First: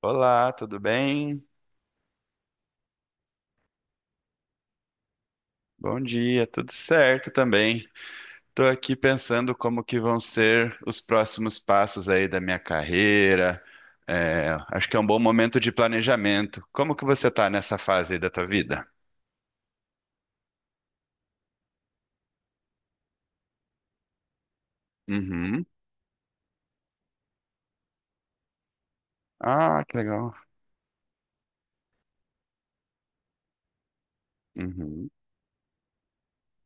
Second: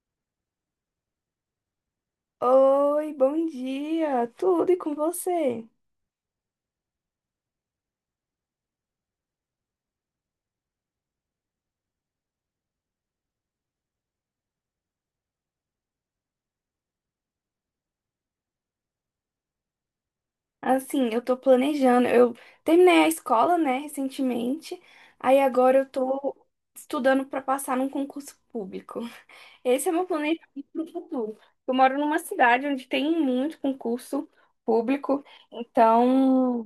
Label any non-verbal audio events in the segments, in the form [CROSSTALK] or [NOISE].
Olá, tudo bem? Oi, bom dia. Tudo e com você? Bom dia, tudo certo também. Estou aqui pensando como que vão ser os próximos passos aí da minha carreira. É, acho que é um bom momento de planejamento. Como que você está nessa fase aí da tua vida? Assim, eu tô planejando. Eu Terminei a escola, né, recentemente. Aí Uhum. agora eu tô estudando pra passar num concurso público. Ah, Esse é que meu legal. planejamento pro futuro. Eu moro numa cidade onde tem muito concurso Uhum. público, então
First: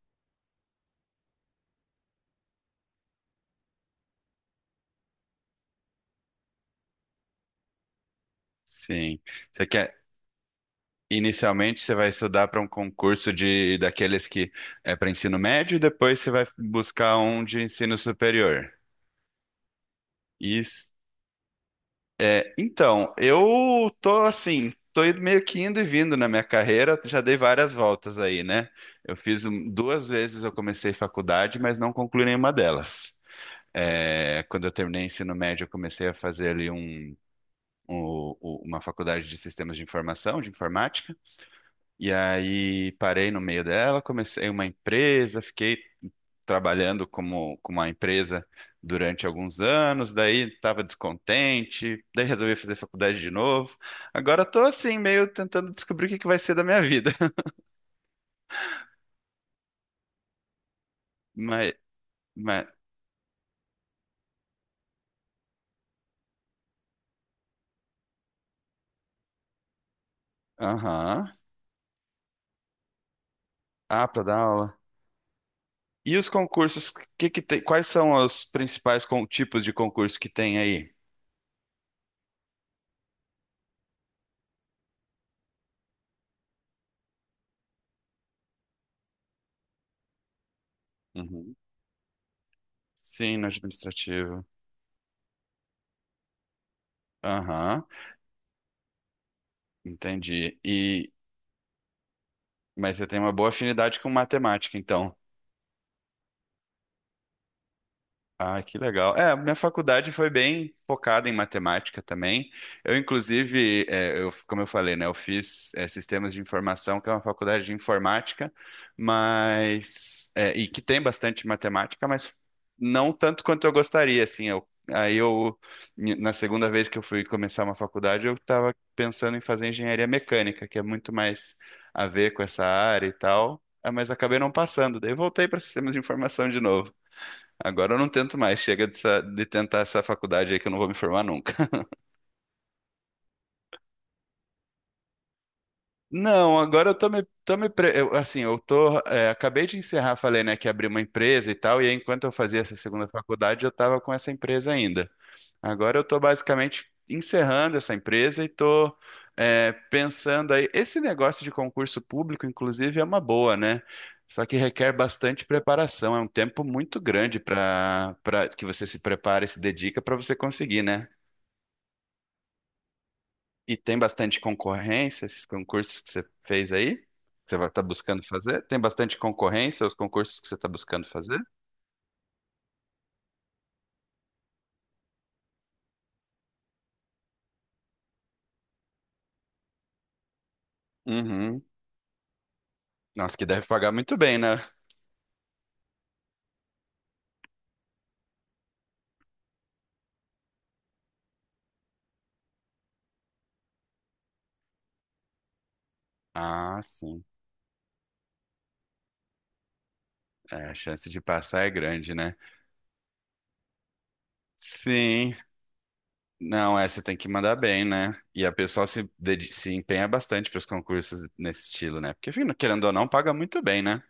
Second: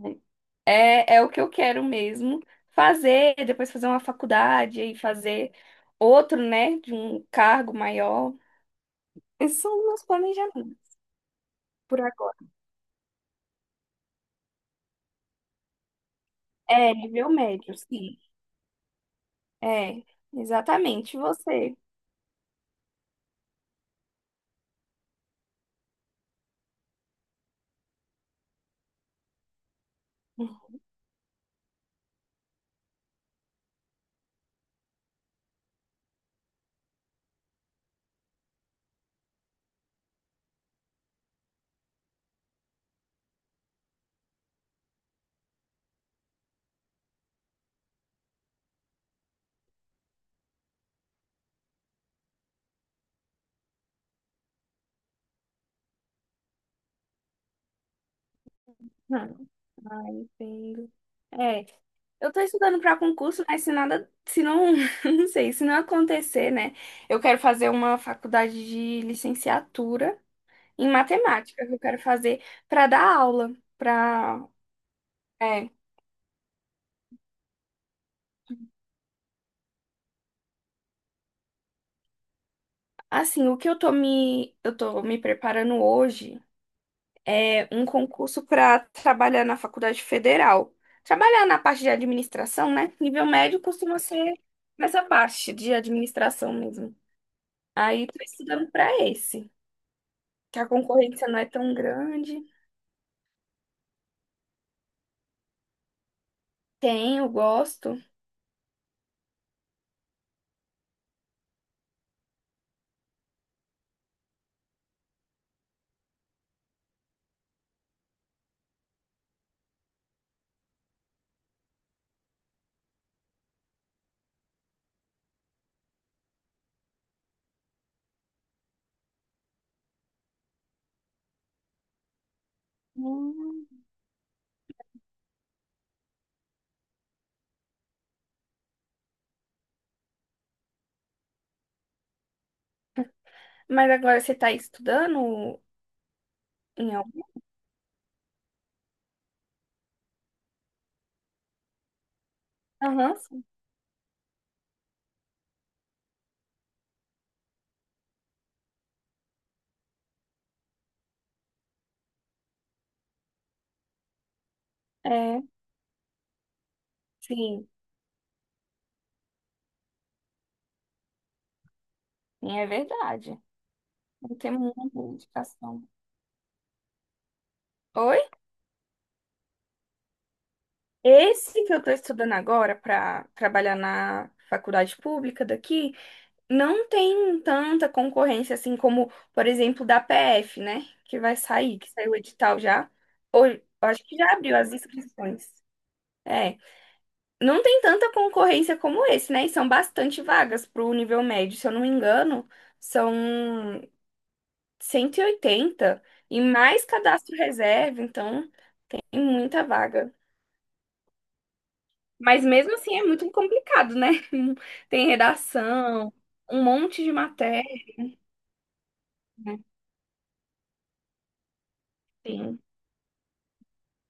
é o que eu quero mesmo fazer, depois fazer uma faculdade e fazer outro, né, de um cargo maior. Sim. Esses Você são os quer, meus planejamentos inicialmente você por vai agora. estudar para um concurso de daqueles que é para ensino médio e depois você vai É, buscar nível um de médio, ensino sim. superior. É, Isso. exatamente você. É, então, eu tô assim, meio que indo e vindo na minha carreira, já dei várias voltas aí, né? Duas vezes eu [LAUGHS] comecei faculdade, mas não concluí nenhuma delas. É, quando eu terminei ensino médio, eu comecei a fazer ali uma faculdade de sistemas de informação, de informática, e aí parei no meio dela, comecei uma empresa, fiquei trabalhando com uma empresa durante alguns anos, daí estava descontente, daí resolvi fazer faculdade de novo. Agora estou assim, meio tentando descobrir o que que vai ser da minha vida. [LAUGHS] Ah, ah, entendo. É, Mas, eu tô mas, estudando para concurso, mas se não, [LAUGHS] não sei, se não acontecer, né? Eu quero fazer uma faculdade de licenciatura em aham. matemática, que eu quero fazer para dar aula, Ah, para dar para, aula. é, E os concursos, que tem, quais são os tipos de concurso que tem aí? assim, o que eu tô me preparando hoje. É, um concurso para trabalhar na faculdade federal. Trabalhar Uhum. na parte de administração, né? Nível Sim, no médio costuma ser administrativo. nessa parte de administração mesmo. Aham, Aí tô estudando para esse, entendi. que a E, concorrência não é tão grande. mas você tem uma boa afinidade com matemática, então. Tenho, gosto. Ah, que legal. É, minha faculdade foi bem focada em matemática também. Eu, como eu falei, né, eu fiz sistemas de informação, que é uma faculdade de informática, e que tem bastante matemática, mas não tanto quanto eu gostaria, assim. Na segunda vez que eu fui começar uma faculdade, eu estava pensando em fazer engenharia mecânica, que é muito mais a ver com essa área e tal. Hum. Ah, mas acabei não passando, daí voltei para sistemas de informação de novo. Agora eu não tento mais, chega de tentar essa faculdade aí que eu não vou me formar nunca. Mas agora você está estudando Não, agora em eu algum? Tô me pre- eu, assim, eu tô, é, acabei de encerrar, falei, né, que abri uma empresa e tal, e aí, enquanto eu fazia essa segunda Aham, sim. faculdade, eu tava com essa empresa ainda. Agora eu tô basicamente encerrando essa empresa e tô, é, pensando aí, esse negócio de concurso público, inclusive, é uma boa, né? Só que requer É, bastante preparação, é um tempo muito grande sim, para que você se prepare, se dedica para você conseguir, né? sim, é verdade. E tem Não bastante tem muita concorrência, esses indicação. concursos que você fez aí? Que você vai estar Oi? buscando fazer? Tem bastante concorrência os concursos que você está buscando fazer? Esse que eu estou estudando agora para trabalhar na faculdade pública daqui não tem tanta concorrência assim como, por exemplo, da PF, né? Que vai Uhum. sair, que saiu o edital já. Nossa, que Ou eu deve pagar acho muito que já bem, né? abriu as inscrições. É, não tem tanta concorrência como esse, né? E são bastante vagas para o nível médio, se eu não me engano, são 180 e oitenta e Ah, mais sim. cadastro reserva, então tem muita vaga. É, a chance de passar é grande, né? Mas mesmo assim é muito complicado, né? [LAUGHS] Tem Sim. redação, um Não, é, você monte de tem que mandar matéria. bem, né? E a pessoa se empenha bastante para os concursos nesse estilo, né? Porque, enfim, Sim. querendo ou não, paga muito bem, né?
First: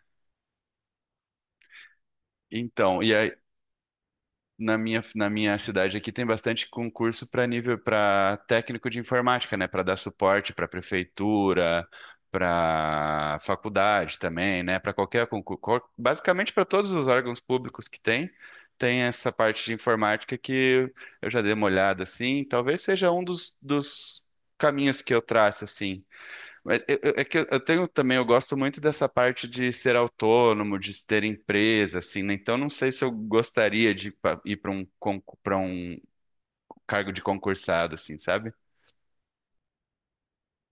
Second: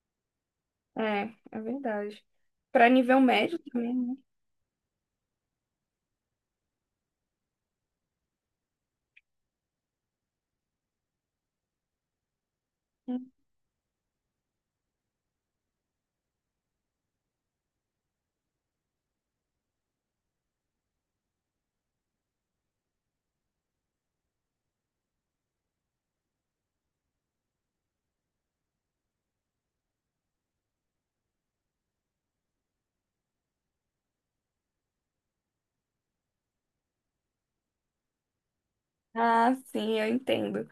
É, é verdade. Para Então, e nível aí, médio também, né? Na minha cidade aqui tem bastante concurso para técnico de informática, né? Para dar suporte para prefeitura, para faculdade também, né? Para qualquer concurso, basicamente para todos os órgãos públicos que tem, tem essa parte de informática que eu já dei uma olhada assim. Talvez seja um dos caminhos que eu traço assim. Mas é que eu tenho também, eu gosto muito dessa parte de ser autônomo, de ter empresa, assim, né? Então não sei se eu gostaria de ir para para um cargo de concursado, assim, sabe? Ah, sim, eu entendo.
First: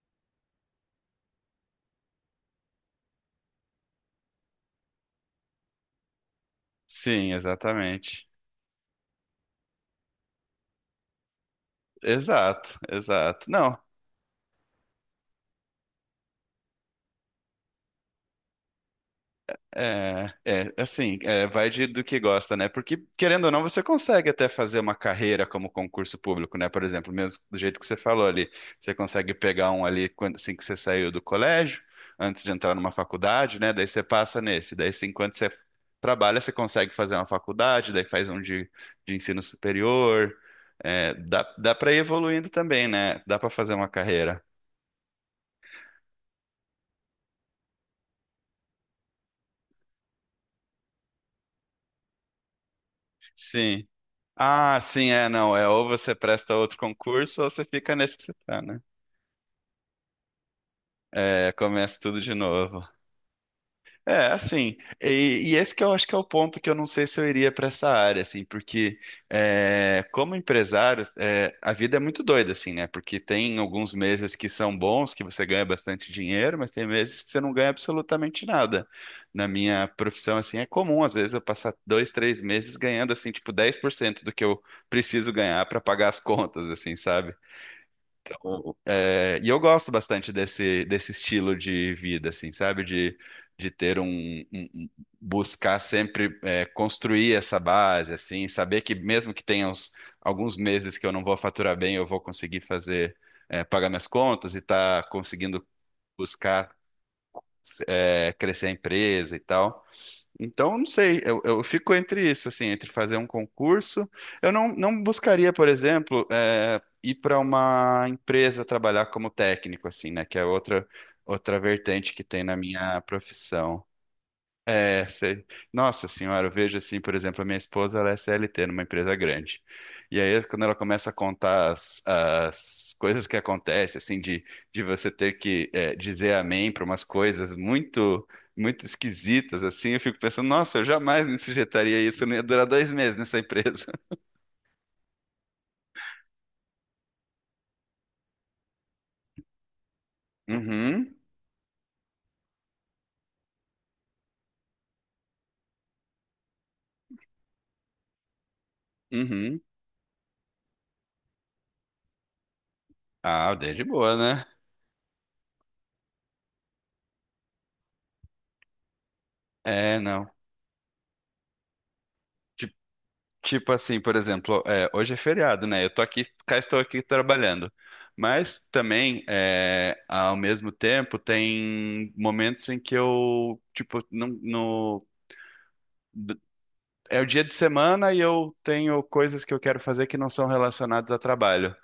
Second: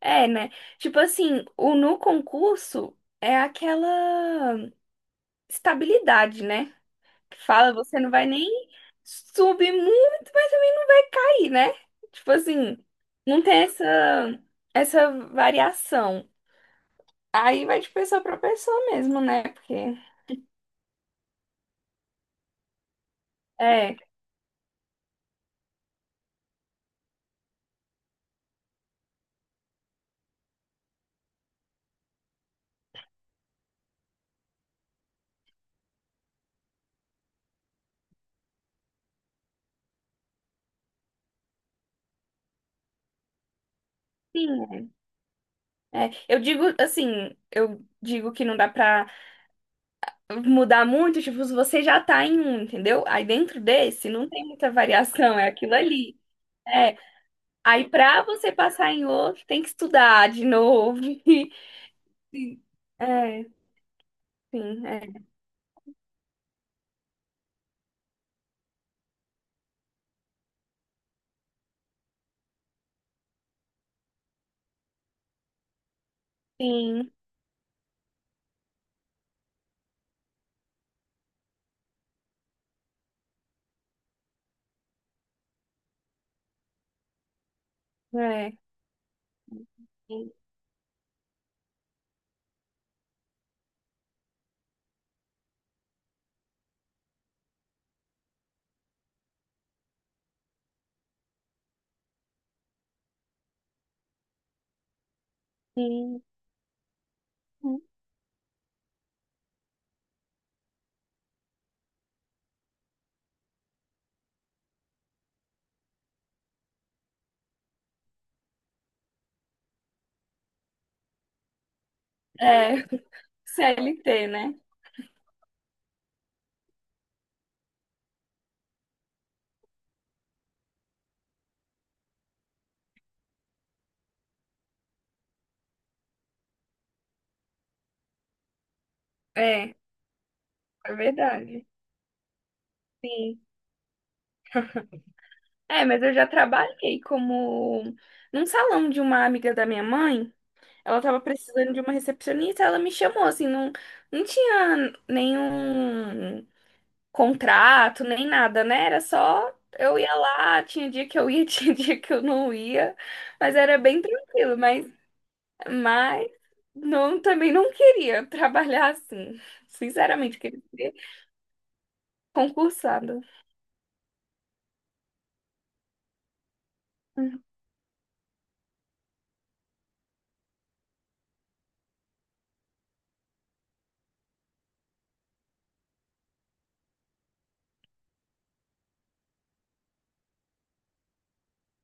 É, né? Tipo assim, o no concurso é aquela estabilidade, né? Sim, Que fala, você não vai exatamente. nem subir muito, mas também vai ir, né? Tipo Exato, assim, não exato. tem Não, essa variação. Aí vai de pessoa para pessoa mesmo, né? Porque é, é, é assim, é, vai de, do que gosta, né? Porque, querendo ou não, você é, consegue até fazer uma carreira como concurso público, né? Por exemplo, mesmo do jeito que você falou ali, você consegue pegar um assim que você saiu do colégio, antes de entrar numa faculdade, né? Daí você passa nesse, daí assim, enquanto você trabalha, você consegue fazer uma faculdade, daí faz um de ensino superior. É, dá para ir evoluindo também, né? Dá para fazer uma carreira. sim, é. Eu digo assim, eu digo que não dá para mudar muito, tipo, você já tá em um, entendeu? Aí dentro Sim. desse não tem muita Ah, sim, é, variação, é não. É aquilo ou você ali. presta outro É, concurso ou você aí fica nesse que pra você você tá, né? passar em outro, tem que estudar de novo. É, começa tudo de [LAUGHS] Sim. novo. É, É, assim, sim, é, e esse que eu acho que é o ponto que eu não sei se eu iria para essa área, assim, porque é, como empresário, é, a vida é muito doida, assim, né? Porque tem alguns meses que são bons, que você ganha bastante dinheiro, mas tem sim, meses que você não ganha absolutamente nada. Na minha profissão, assim, é comum, às vezes, eu passar 2, 3 meses ganhando, assim, tipo, 10% do que eu preciso ganhar para pagar as contas, assim, sabe? é, O- É, e eu gosto sim, bastante desse estilo de vida, assim, sabe? De ter buscar sempre é, construir essa base, assim, saber que mesmo que alguns meses que eu não vou faturar bem, eu vou conseguir fazer, é, pagar minhas contas e tá conseguindo sim. buscar é, crescer a empresa e tal. Então, não sei, eu fico entre isso, assim, entre fazer um concurso. Eu não, Não buscaria, por exemplo, eh, ir para uma empresa trabalhar como técnico, assim, né? Que é outra vertente que tem na É, minha [LAUGHS] profissão. CLT, né? É, sei. Nossa senhora, eu vejo assim, por exemplo, a minha esposa, ela é CLT numa empresa grande. E aí, quando ela começa a contar as coisas que acontecem, assim, de, de você ter que dizer amém para umas coisas muito esquisitas, É, assim, eu fico pensando, nossa, eu é jamais me verdade. sujeitaria a isso, eu não ia durar 2 meses nessa Sim. empresa. [LAUGHS] É, mas eu já trabalhei como num salão de uma amiga da minha mãe. Ela Uhum, tava precisando de uma recepcionista, ela me chamou, assim, não, não tinha nenhum contrato, nem nada, né? Era só uhum. eu ia lá, tinha dia que eu ia, [LAUGHS] tinha dia que eu não ia, Ah, mas daí é era de bem boa, né? tranquilo, mas não, também não queria trabalhar assim. É, não. Sinceramente, queria ser Tipo, concursada. Tipo assim, por exemplo, é, hoje é feriado, né? Eu tô aqui, cá estou aqui Hum. trabalhando. Mas também, é, ao mesmo tempo, tem momentos em que eu, tipo, não, no, d- é o dia de semana e eu tenho coisas que eu quero fazer que não são relacionadas a trabalho.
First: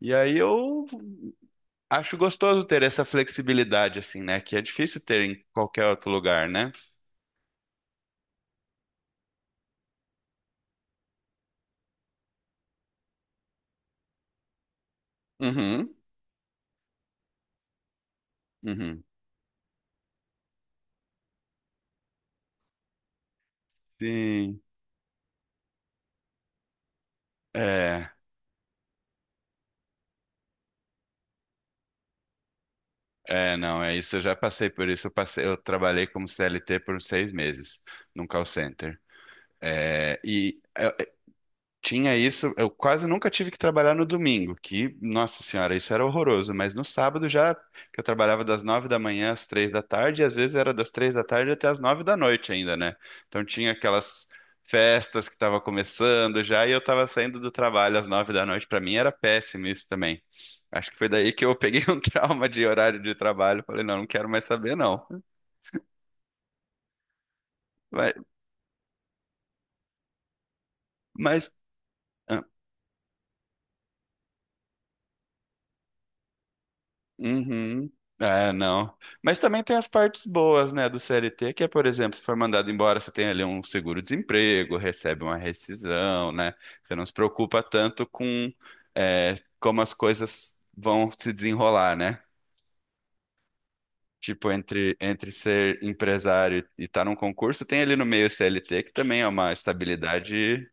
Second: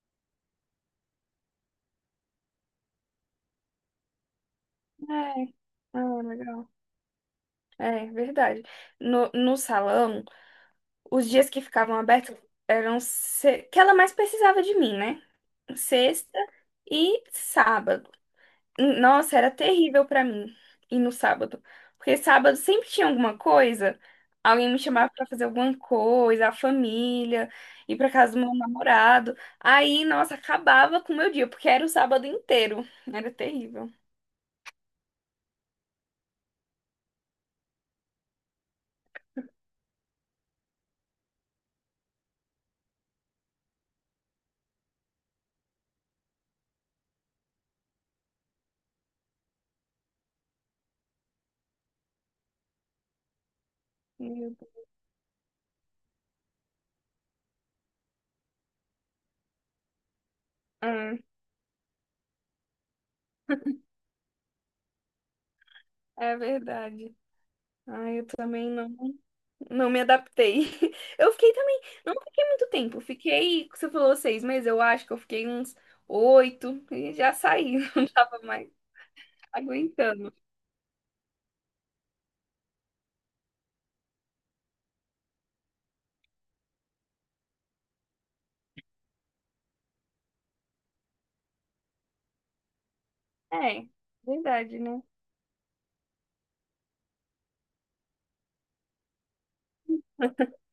E aí eu acho gostoso ter essa flexibilidade, assim, né? Que é difícil ter em É, qualquer outro ah, lugar, legal. né? É, verdade. No salão, os dias que ficavam abertos eram se... que ela mais precisava de mim, né? Uhum, Sexta e sábado. uhum. Nossa, era terrível pra mim ir no sábado, porque sábado sempre tinha alguma coisa, Sim, alguém me chamava pra fazer alguma coisa, a família, ir é. pra casa do meu namorado. Aí, nossa, acabava com o meu dia, porque era o sábado inteiro. Era É, não, terrível. é isso. Eu já passei por isso. Eu trabalhei como CLT por 6 meses num call center. É, e tinha isso, eu quase nunca tive que trabalhar no domingo, que, nossa senhora, isso era horroroso, mas no sábado já, que eu trabalhava das 9 da manhã às 3 da tarde, e às vezes era das 3 da tarde até às 9 da noite ainda, né? Então tinha aquelas Meu Deus. festas que estavam começando já, e eu estava saindo do trabalho às 9 da noite, para mim era péssimo isso também. Acho que foi Ah, daí que eu peguei [LAUGHS] um trauma de horário de trabalho, falei, não, não quero mais saber não. é verdade. Ah, Mas, eu também não. Não me adaptei. [LAUGHS] Eu fiquei mas também, não fiquei muito tempo. Fiquei, você falou 6 meses, eu acho que eu fiquei uns oito e já saí, Uhum. [LAUGHS] não tava É, mais não. Mas também tem as partes aguentando. boas, né, do CLT, que é, por exemplo, se for mandado embora, você tem ali um seguro-desemprego, recebe uma rescisão, né? Você não se preocupa tanto é, como as coisas vão se desenrolar, né? É, Tipo, verdade, né? entre ser empresário e estar num concurso, tem ali no meio o CLT, que também é uma estabilidade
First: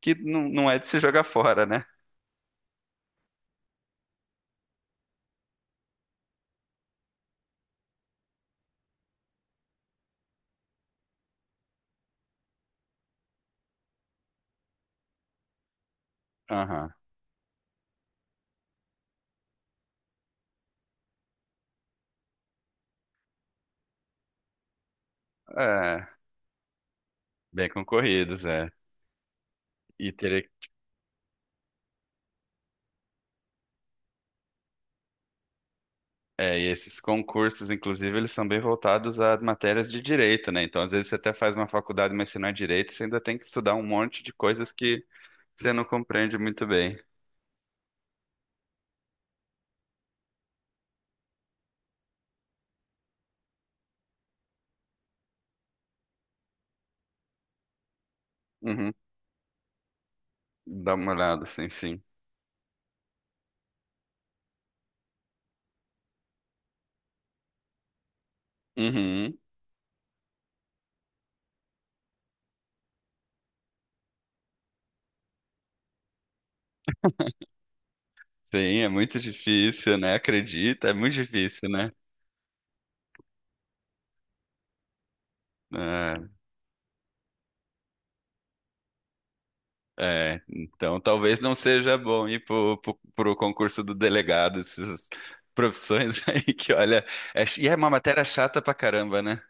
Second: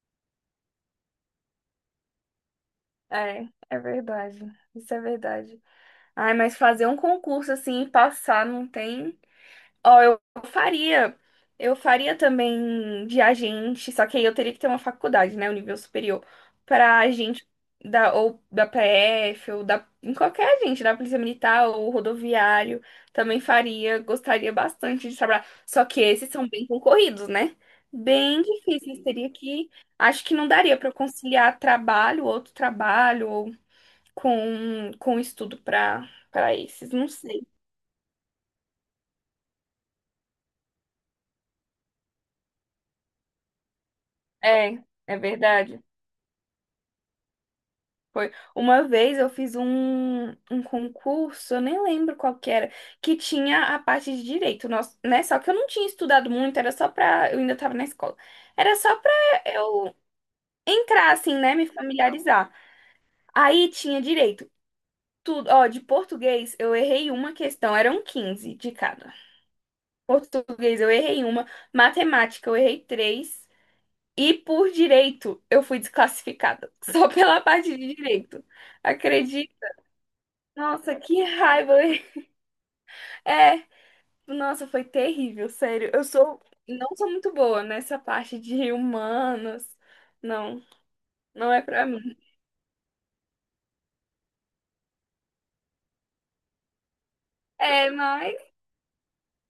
que não é de se jogar fora, né? É, é verdade. Isso é verdade. Ai, mas fazer um concurso assim e passar não tem. Ó, eu faria. Eu faria também de agente, só que aí eu teria que ter uma faculdade, né? O nível superior. Aham. Pra agente da, ou da PF, ou da, em qualquer agente, da Polícia Militar ou rodoviário. Também faria, gostaria bastante de trabalhar. Só que É, esses são bem concorridos, né? bem Bem concorridos, é. difíceis. Teria que. E Acho que não teria daria pra eu conciliar trabalho, outro trabalho, ou com estudo pra, pra é, e esses. esses Não sei. concursos, inclusive, eles são bem voltados a matérias de direito, né? Então, às vezes, você até faz uma faculdade, mas se não é direito, você ainda tem que estudar um monte de coisas É, que é você verdade. não compreende muito bem. Foi. Uma vez eu fiz um concurso, eu nem lembro qual que era, que tinha a parte de direito, nós, né? Só que eu não tinha estudado muito, era só pra. Eu ainda tava na escola. Era Uhum. só pra eu Dá uma entrar, assim, olhada, né? Me sim, sim. familiarizar. Aí tinha direito. Tudo, ó, de português eu errei uma questão, eram 15 de cada. Uhum. Português eu errei uma, matemática eu errei três, e por direito eu fui desclassificada, [LAUGHS] só pela parte de direito. Sim, é muito difícil, né? Acredita, é Nossa, muito que difícil, raiva! né? É, nossa, foi terrível, sério. Eu Ah, sou, não sou muito boa nessa parte de humanos. é, Não, então talvez não não é pra seja mim. bom ir pro concurso do delegado, essas profissões [LAUGHS] aí que, olha, e é uma É, matéria mas chata pra caramba, né?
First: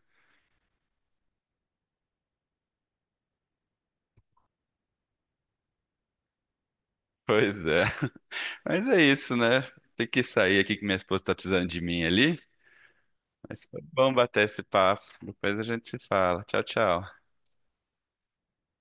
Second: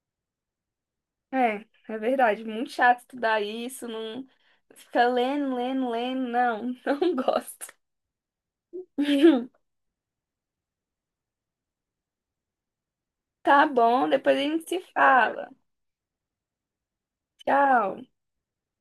é, é verdade, muito chato estudar isso, não fica lendo, lendo, lendo, não, não [LAUGHS] Pois gosto. é. Mas é isso, né? [LAUGHS] Tem que sair aqui que minha esposa tá precisando de mim ali. Mas Tá foi bom, bom depois a bater esse gente se papo. fala. Depois a gente se fala. Tchau, tchau. Tchau.